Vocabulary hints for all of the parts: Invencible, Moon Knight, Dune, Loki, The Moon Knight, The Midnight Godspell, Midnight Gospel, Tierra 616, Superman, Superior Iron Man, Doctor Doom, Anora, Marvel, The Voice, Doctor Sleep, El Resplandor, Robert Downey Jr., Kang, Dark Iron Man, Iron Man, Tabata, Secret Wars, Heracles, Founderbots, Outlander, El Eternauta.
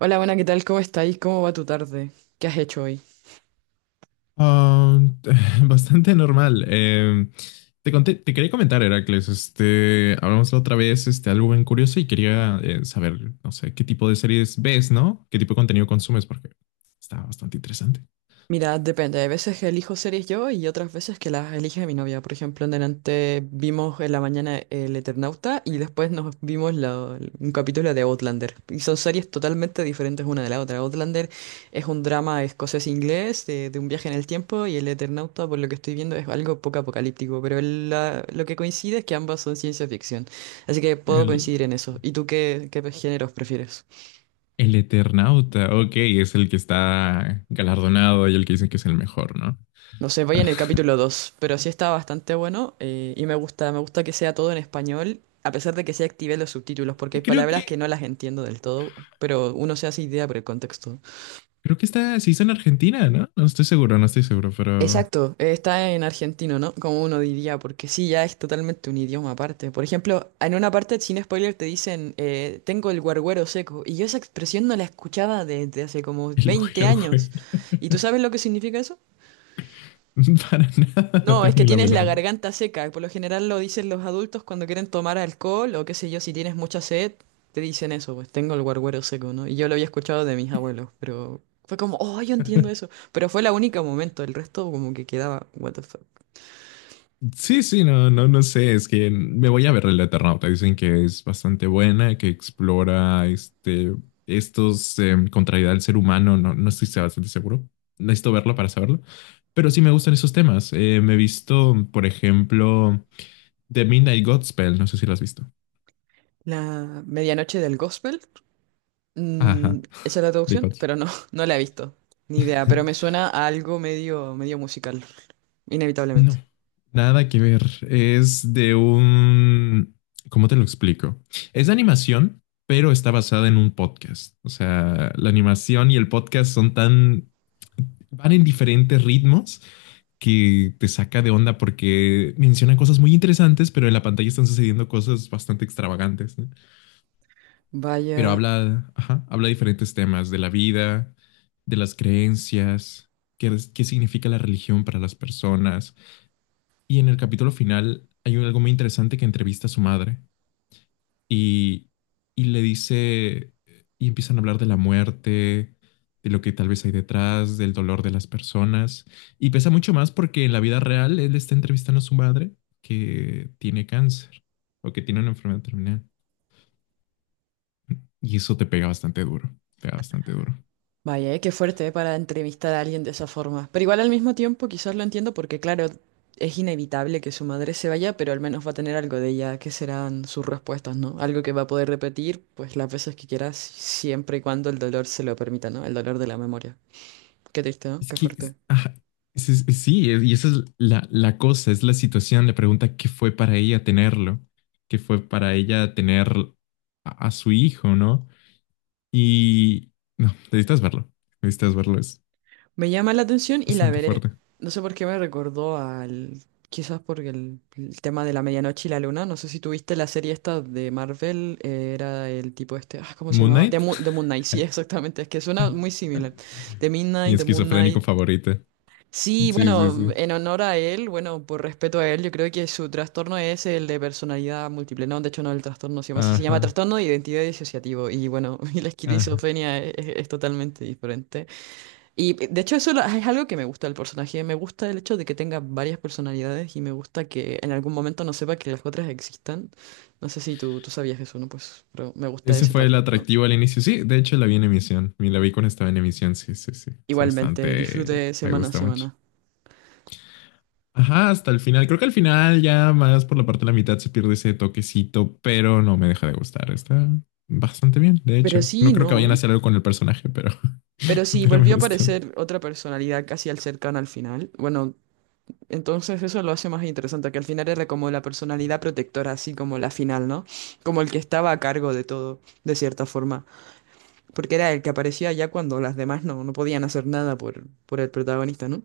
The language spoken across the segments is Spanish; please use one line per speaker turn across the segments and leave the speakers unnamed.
Hola, buena, ¿qué tal? ¿Cómo estáis? ¿Cómo va tu tarde? ¿Qué has hecho hoy?
Ah, bastante normal. Te conté- te quería comentar, Heracles, este, hablamos la otra vez, este, algo bien curioso y quería saber, no sé, qué tipo de series ves, ¿no? ¿Qué tipo de contenido consumes? Porque está bastante interesante.
Mira, depende. Hay veces que elijo series yo y otras veces que las elige mi novia. Por ejemplo, en delante vimos en la mañana El Eternauta y después nos vimos un capítulo de Outlander. Y son series totalmente diferentes una de la otra. Outlander es un drama escocés-inglés de un viaje en el tiempo y El Eternauta, por lo que estoy viendo, es algo poco apocalíptico. Pero lo que coincide es que ambas son ciencia ficción. Así que puedo
El,
coincidir en eso. ¿Y tú qué géneros prefieres?
el Eternauta, ok, es el que está galardonado y el que dicen que es el mejor, ¿no?
No sé, voy en el capítulo 2, pero sí está bastante bueno y me gusta que sea todo en español, a pesar de que sí activé los subtítulos, porque hay
Creo
palabras que
que,
no las entiendo del todo, pero uno se hace idea por el contexto.
creo que está, se hizo en Argentina, ¿no? No estoy seguro, pero
Exacto, está en argentino, ¿no? Como uno diría, porque sí, ya es totalmente un idioma aparte. Por ejemplo, en una parte, sin spoiler, te dicen, tengo el guarguero seco, y yo esa expresión no la escuchaba desde hace como
el
20
güero,
años.
güero.
¿Y tú sabes lo que significa eso?
Para nada, no
No, es
tengo
que
ni la
tienes la
menor.
garganta seca. Por lo general lo dicen los adultos cuando quieren tomar alcohol o qué sé yo, si tienes mucha sed, te dicen eso, pues tengo el guarguero seco, ¿no? Y yo lo había escuchado de mis abuelos, pero fue como, oh, yo entiendo eso. Pero fue la única momento, el resto como que quedaba, what the fuck.
Sí, sí, no, no, no sé, es que me voy a ver el Eternauta. Dicen que es bastante buena, que explora este, estos contrariedad del ser humano. No, no estoy bastante seguro. Necesito verlo para saberlo. Pero sí me gustan esos temas. Me he visto, por ejemplo, The Midnight Godspell. No sé si lo has visto.
La medianoche del gospel, mm,
Ajá,
esa es la
The
traducción,
Godspell.
pero no, no la he visto. Ni idea, pero me suena a algo medio musical, inevitablemente.
No, nada que ver. Es de un... ¿Cómo te lo explico? Es de animación, pero está basada en un podcast. O sea, la animación y el podcast son tan... van en diferentes ritmos que te saca de onda porque menciona cosas muy interesantes, pero en la pantalla están sucediendo cosas bastante extravagantes, ¿no? Pero
Vaya.
habla, ajá, habla diferentes temas de la vida, de las creencias, qué significa la religión para las personas. Y en el capítulo final hay algo muy interesante que entrevista a su madre y, y le dice, y empiezan a hablar de la muerte, de lo que tal vez hay detrás, del dolor de las personas. Y pesa mucho más porque en la vida real él está entrevistando a su madre que tiene cáncer o que tiene una enfermedad terminal. Y eso te pega bastante duro, pega bastante duro.
Vaya, qué fuerte para entrevistar a alguien de esa forma. Pero igual al mismo tiempo quizás lo entiendo porque claro, es inevitable que su madre se vaya, pero al menos va a tener algo de ella, que serán sus respuestas, ¿no? Algo que va a poder repetir pues las veces que quieras, siempre y cuando el dolor se lo permita, ¿no? El dolor de la memoria. Qué triste, ¿no?
Es
Qué
que,
fuerte.
es- ajá, es- sí, es- y esa es la cosa, es la situación, la pregunta, ¿qué fue para ella tenerlo? ¿Qué fue para ella tener a su hijo, ¿no? Y, no, necesitas verlo, es
Me llama la atención y la
bastante
veré.
fuerte.
No sé por qué me recordó al... Quizás porque el tema de la medianoche y la luna. No sé si tuviste la serie esta de Marvel. Era el tipo este... Ah, ¿cómo se
Moon
llamaba?
Knight,
The Moon Knight. Sí, exactamente. Es que suena muy similar. The
mi
Midnight, The Moon
esquizofrénico
Knight.
favorito.
Sí,
Sí, sí,
bueno,
sí.
en honor a él, bueno, por respeto a él, yo creo que su trastorno es el de personalidad múltiple. No, de hecho no, el trastorno se llama así. Se llama
Ajá,
trastorno de identidad disociativo. Y bueno, y la
ajá.
esquizofrenia es totalmente diferente. Y de hecho es algo que me gusta del personaje, me gusta el hecho de que tenga varias personalidades y me gusta que en algún momento no sepa que las otras existan. No sé si tú sabías eso, ¿no? Pues, pero me gusta
Ese
ese
fue el
factor, ¿no?
atractivo al inicio. Sí, de hecho la vi en emisión. Me la vi cuando estaba en emisión. Sí, sí, sí. Es
Igualmente,
bastante.
disfrute
Me
semana a
gusta mucho.
semana.
Ajá, hasta el final. Creo que al final ya más por la parte de la mitad se pierde ese toquecito, pero no me deja de gustar. Está bastante bien, de
Pero
hecho.
sí,
No creo que
no,
vayan a
¿eh?
hacer algo con el personaje, pero,
Pero sí,
pero me
volvió a
gustó.
aparecer otra personalidad casi al cercano al final. Bueno, entonces eso lo hace más interesante, que al final era como la personalidad protectora, así como la final, ¿no? Como el que estaba a cargo de todo, de cierta forma. Porque era el que aparecía ya cuando las demás no podían hacer nada por el protagonista, ¿no?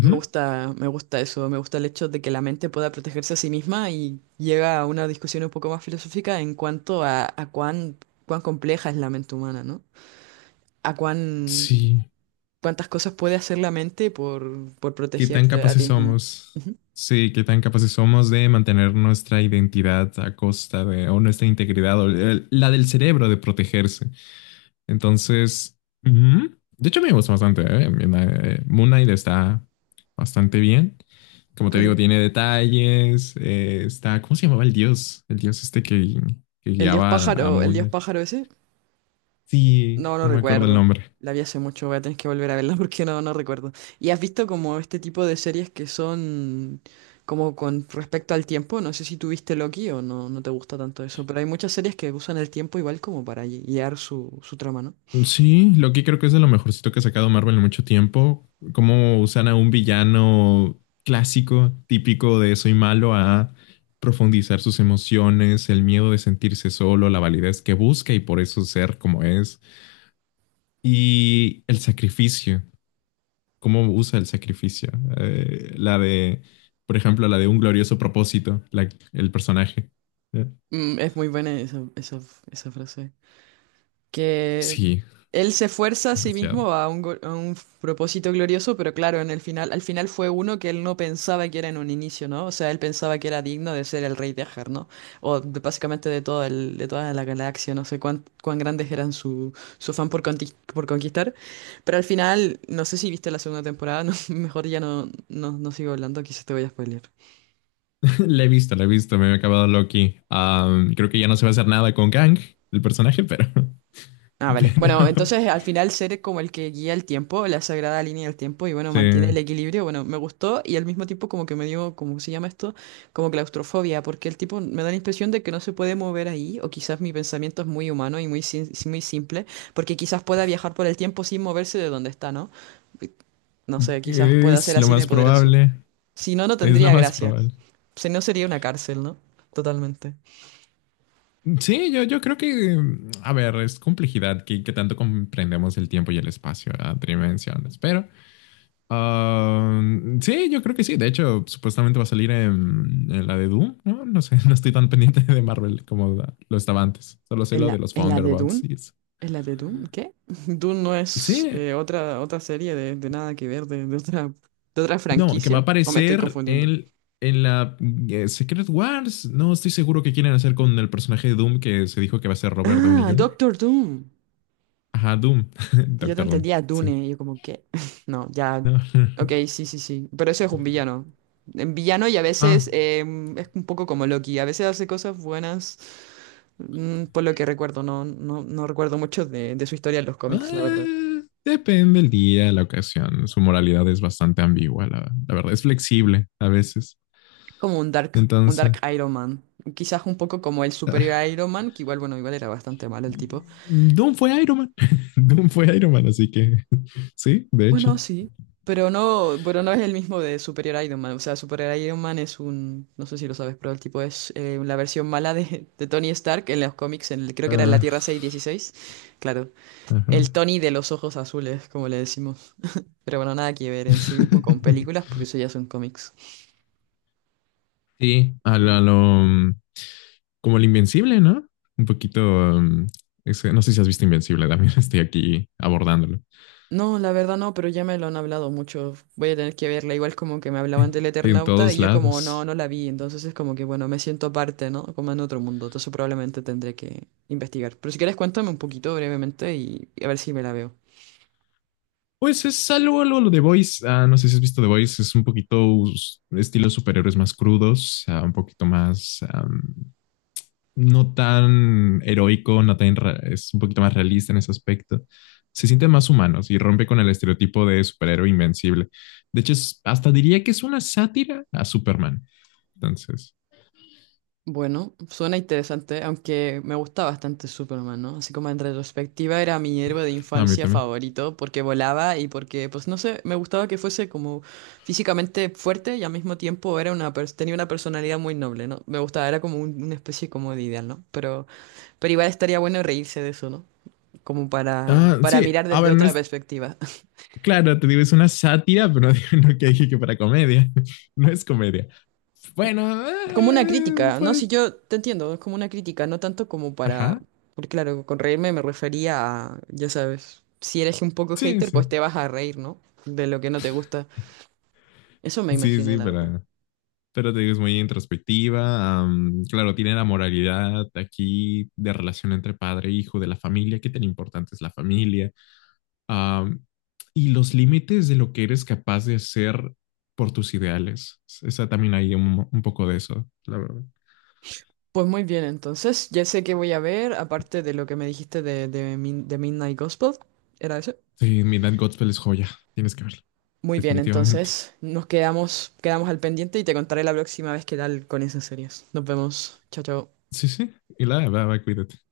Me gusta eso, me gusta el hecho de que la mente pueda protegerse a sí misma y llega a una discusión un poco más filosófica en cuanto a cuán compleja es la mente humana, ¿no? A cuán,
Sí,
cuántas cosas puede hacer la mente por
qué tan
protegerte a
capaces
ti mismo.
somos.
Ujú,
Sí, qué tan capaces somos de mantener nuestra identidad a costa de, o nuestra integridad, o la del cerebro de protegerse. Entonces, ujú. De hecho me gusta bastante. Moon Knight está bastante bien. Como te digo,
claro.
tiene detalles. Está, ¿cómo se llamaba el dios? El dios este que guiaba a
El dios
Mona.
pájaro ese,
Sí,
no, no
no me acuerdo el
recuerdo.
nombre.
La vi hace mucho, voy a tener que volver a verla porque no, no recuerdo. ¿Y has visto como este tipo de series que son como con respecto al tiempo? No sé si tuviste Loki o no, no te gusta tanto eso, pero hay muchas series que usan el tiempo igual como para guiar su trama, ¿no?
Sí, Loki creo que es de lo mejorcito que ha sacado Marvel en mucho tiempo. Cómo usan a un villano clásico, típico de soy malo, a profundizar sus emociones, el miedo de sentirse solo, la validez que busca y por eso ser como es. Y el sacrificio cómo usa el sacrificio. Eh, la de, por ejemplo, la de un glorioso propósito, el personaje. Eh,
Mm, es muy buena esa frase. Que
Sí,
él se esfuerza a sí
demasiado.
mismo a a un propósito glorioso, pero claro, en el final, al final fue uno que él no pensaba que era en un inicio, ¿no? O sea, él pensaba que era digno de ser el rey de Ajar, ¿no? O básicamente de todo el, de toda la galaxia, no sé cuán grandes eran su afán por conquistar. Pero al final, no sé si viste la segunda temporada, no, mejor ya no, no sigo hablando, quizás te voy a spoilear.
La he visto, me he acabado Loki. Creo que ya no se va a hacer nada con Kang, el personaje, pero,
Ah, vale. Bueno,
pero
entonces al final ser como el que guía el tiempo, la sagrada línea del tiempo y bueno,
sí,
mantiene el equilibrio, bueno, me gustó y al mismo tiempo como que me dio, ¿cómo se llama esto? Como claustrofobia, porque el tipo me da la impresión de que no se puede mover ahí o quizás mi pensamiento es muy humano y muy, muy simple, porque quizás pueda viajar por el tiempo sin moverse de donde está, ¿no? No sé, quizás pueda ser
es lo
así de
más
poderoso.
probable,
Si no, no
es lo
tendría
más
gracia.
probable.
Si no, sería una cárcel, ¿no? Totalmente.
Sí, yo creo que, a ver, es complejidad que tanto comprendemos el tiempo y el espacio a tridimensiones, pero. Ah, sí, yo creo que sí. De hecho, supuestamente va a salir en la de Doom, ¿no? No sé, no estoy tan pendiente de Marvel como lo estaba antes. Solo sé
¿En
lo de los
en la de
Founderbots
Dune?
y eso.
¿En la de Dune? ¿Qué? Dune no es
Sí,
otra serie de nada que ver, de otra
no, que va a
franquicia. ¿O me estoy
aparecer
confundiendo?
en la Secret Wars. No estoy seguro qué quieren hacer con el personaje de Doom que se dijo que va a ser Robert Downey
Ah,
Jr.
Doctor Doom.
Ajá, Doom.
Yo te
Doctor Doom.
entendía
Sí.
Dune, y yo como que... No, ya...
No.
Ok, sí, sí, sí. Pero eso es un villano. En villano y a veces
Ajá.
es un poco como Loki. A veces hace cosas buenas, por lo que recuerdo. No, no recuerdo mucho de su historia en los cómics, la verdad.
Ah, depende el día, la ocasión. Su moralidad es bastante ambigua, la verdad. Es flexible a veces.
Como un
Entonces,
Dark Iron Man. Quizás un poco como el superior
ah,
Iron Man, que igual, bueno, igual era bastante malo el tipo.
Doom fue Iron Man. Doom fue Iron Man, así que sí, de hecho.
Bueno, sí. Pero no es el mismo de Superior Iron Man. O sea, Superior Iron Man es un, no sé si lo sabes, pero el tipo es la versión mala de Tony Stark en los cómics, creo que era en la
Ah,
Tierra 616. Claro,
ajá.
el Tony de los ojos azules, como le decimos. Pero bueno, nada que ver en sí mismo con películas, porque eso ya son cómics.
Sí, como el Invencible, ¿no? Un poquito. No sé si has visto Invencible, también estoy aquí abordándolo.
No, la verdad no, pero ya me lo han hablado mucho. Voy a tener que verla, igual como que me hablaban del
En
Eternauta y
todos
yo como no,
lados.
no la vi, entonces es como que bueno, me siento aparte, ¿no? Como en otro mundo, entonces probablemente tendré que investigar. Pero si quieres cuéntame un poquito brevemente y a ver si me la veo.
Pues es algo, algo lo de Voice. Ah, no sé si has visto The Voice, es un poquito estilo superhéroes más crudos, ah, un poquito más, no tan heroico, no tan, ra- es un poquito más realista en ese aspecto. Se sienten más humanos y rompe con el estereotipo de superhéroe invencible. De hecho, hasta diría que es una sátira a Superman. Entonces,
Bueno, suena interesante, aunque me gusta bastante Superman, ¿no? Así como en retrospectiva era mi héroe de
a mí
infancia
también.
favorito porque volaba y porque, pues no sé, me gustaba que fuese como físicamente fuerte y al mismo tiempo era una tenía una personalidad muy noble, ¿no? Me gustaba, era como una especie como de ideal, ¿no? Pero igual estaría bueno reírse de eso, ¿no? Como
Ah,
para
sí,
mirar
a
desde
ver, no
otra
es.
perspectiva.
Claro, te digo, es una sátira, pero no, no que dije que para comedia. No es comedia. Bueno,
Como una crítica, ¿no? Si
pues,
yo te entiendo, es como una crítica, no tanto como para,
ajá,
porque claro, con reírme me refería a, ya sabes, si eres un poco
sí,
hater,
sí,
pues te vas a reír, ¿no? De lo que no te gusta. Eso me
sí,
imaginé,
sí,
la verdad.
pero te digo, es muy introspectiva. Claro, tiene la moralidad aquí de relación entre padre e hijo, de la familia, qué tan importante es la familia, am, y los límites de lo que eres capaz de hacer por tus ideales. Esa también hay un poco de eso, la verdad.
Pues muy bien, entonces, ya sé qué voy a ver, aparte de lo que me dijiste de Midnight Gospel, ¿era eso?
Sí, Midnight Gospel es joya, tienes que verla,
Muy bien,
definitivamente.
entonces nos quedamos, quedamos al pendiente y te contaré la próxima vez qué tal con esas series. Nos vemos. Chao, chao.
Sí, sí. Y la, va, va, cuídate.